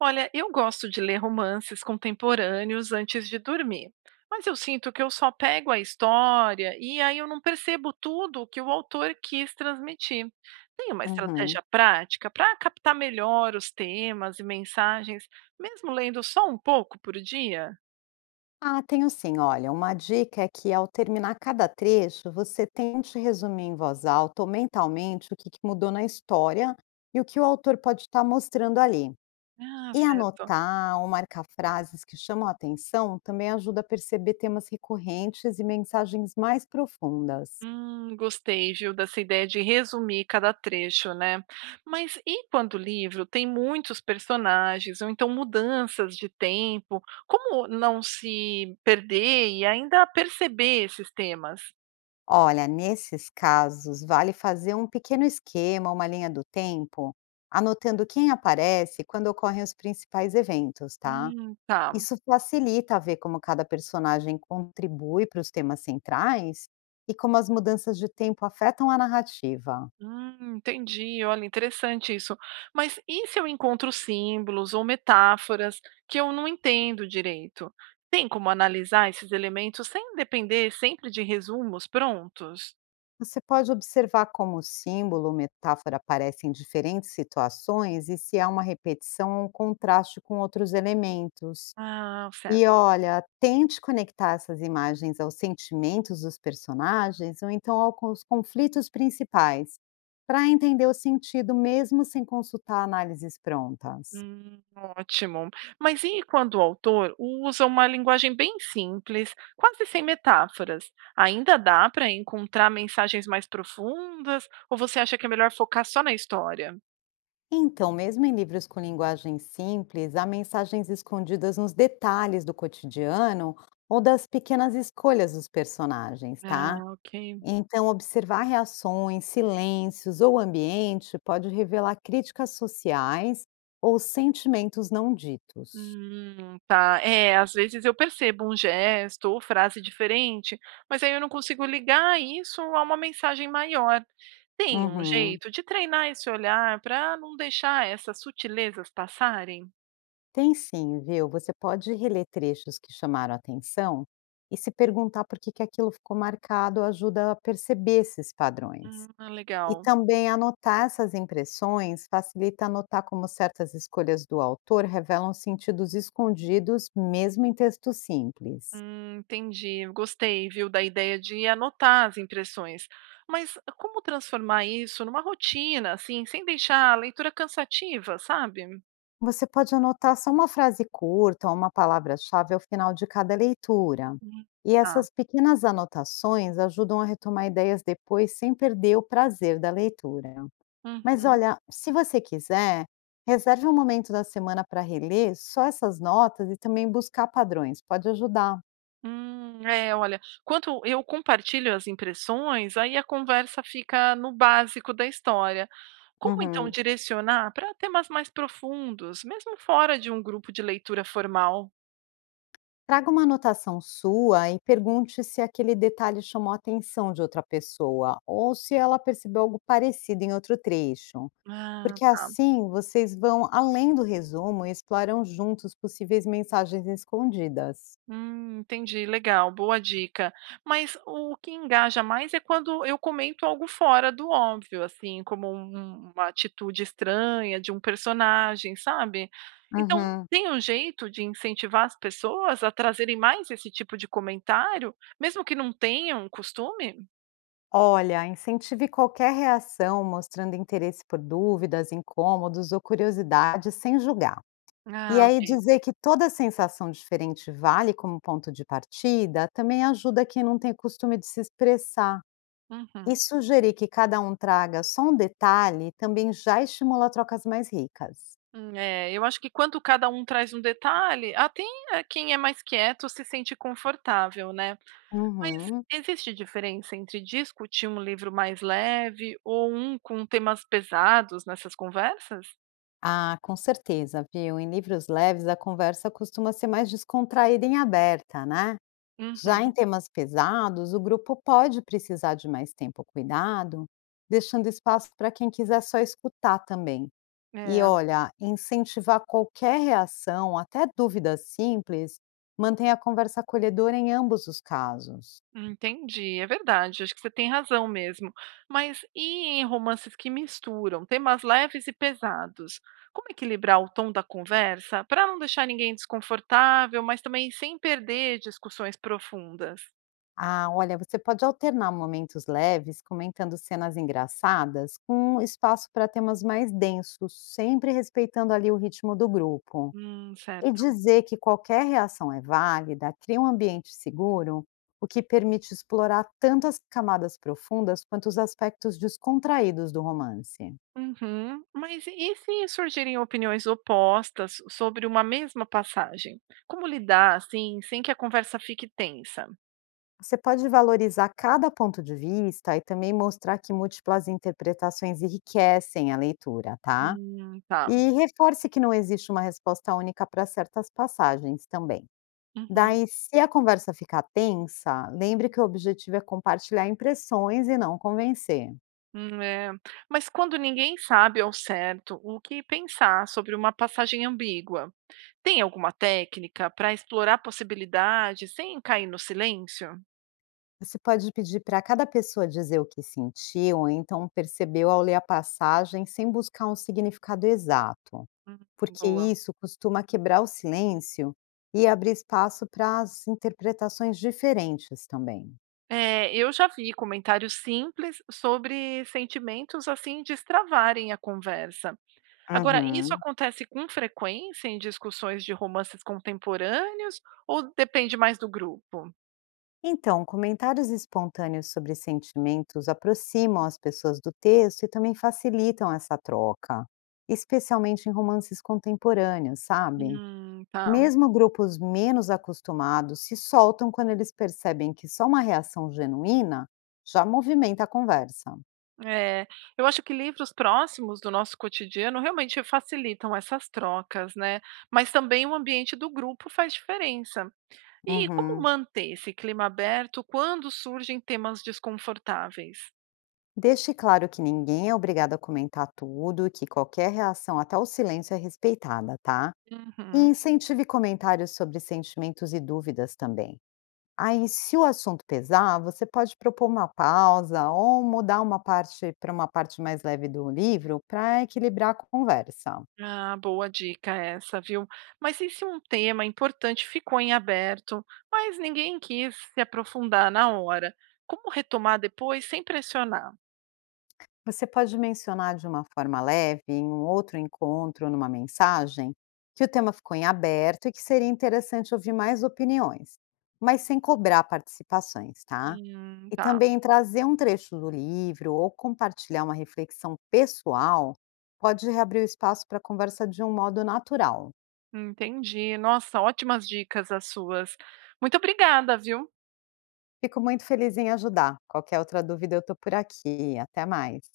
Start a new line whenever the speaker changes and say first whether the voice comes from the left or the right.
right: Olha, eu gosto de ler romances contemporâneos antes de dormir, mas eu sinto que eu só pego a história e aí eu não percebo tudo o que o autor quis transmitir. Tem uma
left: Uhum.
right: estratégia prática para captar melhor os temas e mensagens, mesmo lendo só um pouco por dia?
left: Ah, tenho sim. Olha, uma dica é que ao terminar cada trecho, você tente resumir em voz alta ou mentalmente o que que mudou na história e o que o autor pode estar mostrando ali.
right: Ah,
left: E
right: certo.
left: anotar ou marcar frases que chamam a atenção também ajuda a perceber temas recorrentes e mensagens mais profundas.
right: Gostei, viu, dessa ideia de resumir cada trecho, né? Mas e quando o livro tem muitos personagens, ou então mudanças de tempo, como não se perder e ainda perceber esses temas?
left: Olha, nesses casos, vale fazer um pequeno esquema, uma linha do tempo, anotando quem aparece e quando ocorrem os principais eventos, tá?
right: Tá.
left: Isso facilita ver como cada personagem contribui para os temas centrais e como as mudanças de tempo afetam a narrativa.
right: Entendi. Olha, interessante isso. Mas e se eu encontro símbolos ou metáforas que eu não entendo direito? Tem como analisar esses elementos sem depender sempre de resumos prontos?
left: Você pode observar como o símbolo ou metáfora aparece em diferentes situações e se há uma repetição ou um contraste com outros elementos.
right: Ah,
left: E
right: certo.
left: olha, tente conectar essas imagens aos sentimentos dos personagens ou então aos conflitos principais, para entender o sentido mesmo sem consultar análises prontas.
right: Ótimo. Mas e quando o autor usa uma linguagem bem simples, quase sem metáforas? Ainda dá para encontrar mensagens mais profundas? Ou você acha que é melhor focar só na história?
left: Então, mesmo em livros com linguagem simples, há mensagens escondidas nos detalhes do cotidiano ou das pequenas escolhas dos personagens,
right: Ah,
left: tá?
right: ok.
left: Então, observar reações, silêncios ou ambiente pode revelar críticas sociais ou sentimentos não ditos.
right: Tá. É, às vezes eu percebo um gesto ou frase diferente, mas aí eu não consigo ligar isso a uma mensagem maior. Tem um
left: Uhum.
right: jeito de treinar esse olhar para não deixar essas sutilezas passarem?
left: Tem sim, viu? Você pode reler trechos que chamaram atenção e se perguntar por que que aquilo ficou marcado ajuda a perceber esses padrões.
right: Ah,
left: E
right: legal.
left: também anotar essas impressões facilita anotar como certas escolhas do autor revelam sentidos escondidos, mesmo em texto simples.
right: Entendi. Eu gostei, viu, da ideia de anotar as impressões. Mas como transformar isso numa rotina, assim, sem deixar a leitura cansativa, sabe?
left: Você pode anotar só uma frase curta ou uma palavra-chave ao final de cada leitura.
right: Hum,
left: E
right: Tá.
left: essas pequenas anotações ajudam a retomar ideias depois sem perder o prazer da leitura. Mas
right: Uhum.
left: olha, se você quiser, reserve um momento da semana para reler só essas notas e também buscar padrões, pode ajudar.
right: É, olha, quando eu compartilho as impressões, aí a conversa fica no básico da história. Como então
left: Uhum.
right: direcionar para temas mais profundos, mesmo fora de um grupo de leitura formal?
left: Traga uma anotação sua e pergunte se aquele detalhe chamou a atenção de outra pessoa ou se ela percebeu algo parecido em outro trecho,
right: Ah,
left: porque
right: tá.
left: assim vocês vão além do resumo e exploram juntos possíveis mensagens escondidas.
right: Entendi, legal, boa dica. Mas o que engaja mais é quando eu comento algo fora do óbvio, assim, como uma atitude estranha de um personagem, sabe? Então,
left: Uhum.
right: tem um jeito de incentivar as pessoas a trazerem mais esse tipo de comentário, mesmo que não tenham um costume?
left: Olha, incentive qualquer reação mostrando interesse por dúvidas, incômodos ou curiosidade sem julgar. E
right: Ah,
left: aí
right: ok.
left: dizer que toda sensação diferente vale como ponto de partida, também ajuda quem não tem costume de se expressar. E
right: Uhum.
left: sugerir que cada um traga só um detalhe também já estimula trocas mais ricas.
right: É, eu acho que quando cada um traz um detalhe, até quem é mais quieto se sente confortável, né? Mas
left: Uhum.
right: existe diferença entre discutir um livro mais leve ou um com temas pesados nessas conversas?
left: Ah, com certeza, viu? Em livros leves, a conversa costuma ser mais descontraída e aberta, né? Já em
right: Uhum,
left: temas pesados, o grupo pode precisar de mais tempo cuidado, deixando espaço para quem quiser só escutar também. E
right: é,
left: olha, incentivar qualquer reação, até dúvidas simples, mantém a conversa acolhedora em ambos os casos.
right: entendi, é verdade, acho que você tem razão mesmo. Mas e em romances que misturam temas leves e pesados? Como equilibrar o tom da conversa para não deixar ninguém desconfortável, mas também sem perder discussões profundas?
left: Ah, olha, você pode alternar momentos leves, comentando cenas engraçadas, com espaço para temas mais densos, sempre respeitando ali o ritmo do grupo. E
right: Certo.
left: dizer que qualquer reação é válida cria um ambiente seguro, o que permite explorar tanto as camadas profundas quanto os aspectos descontraídos do romance.
right: Uhum. Mas e se surgirem opiniões opostas sobre uma mesma passagem? Como lidar, assim, sem que a conversa fique tensa?
left: Você pode valorizar cada ponto de vista e também mostrar que múltiplas interpretações enriquecem a leitura, tá?
right: Tá.
left: E reforce que não existe uma resposta única para certas passagens também.
right: Uhum.
left: Daí, se a conversa ficar tensa, lembre que o objetivo é compartilhar impressões e não convencer.
right: É. Mas quando ninguém sabe ao certo o que pensar sobre uma passagem ambígua, tem alguma técnica para explorar possibilidades sem cair no silêncio?
left: Você pode pedir para cada pessoa dizer o que sentiu, ou então percebeu ao ler a passagem, sem buscar um significado exato.
right: Hum,
left: Porque
right: boa.
left: isso costuma quebrar o silêncio e abrir espaço para as interpretações diferentes também.
right: É, eu já vi comentários simples sobre sentimentos assim destravarem a conversa. Agora, isso
left: Uhum.
right: acontece com frequência em discussões de romances contemporâneos ou depende mais do grupo?
left: Então, comentários espontâneos sobre sentimentos aproximam as pessoas do texto e também facilitam essa troca, especialmente em romances contemporâneos, sabe?
right: Tá.
left: Mesmo grupos menos acostumados se soltam quando eles percebem que só uma reação genuína já movimenta a conversa.
right: É, eu acho que livros próximos do nosso cotidiano realmente facilitam essas trocas, né? Mas também o ambiente do grupo faz diferença. E como
left: Uhum.
right: manter esse clima aberto quando surgem temas desconfortáveis?
left: Deixe claro que ninguém é obrigado a comentar tudo, que qualquer reação, até o silêncio, é respeitada, tá? E
right: Uhum.
left: incentive comentários sobre sentimentos e dúvidas também. Aí, se o assunto pesar, você pode propor uma pausa ou mudar uma parte para uma parte mais leve do livro para equilibrar a conversa.
right: Ah, boa dica essa, viu? Mas e se um tema importante ficou em aberto, mas ninguém quis se aprofundar na hora? Como retomar depois sem pressionar?
left: Você pode mencionar de uma forma leve, em um outro encontro, numa mensagem, que o tema ficou em aberto e que seria interessante ouvir mais opiniões, mas sem cobrar participações, tá? E
right: Tá,
left: também trazer um trecho do livro ou compartilhar uma reflexão pessoal pode reabrir o espaço para a conversa de um modo natural.
right: entendi. Nossa, ótimas dicas as suas. Muito obrigada, viu?
left: Fico muito feliz em ajudar. Qualquer outra dúvida, eu estou por aqui. Até mais.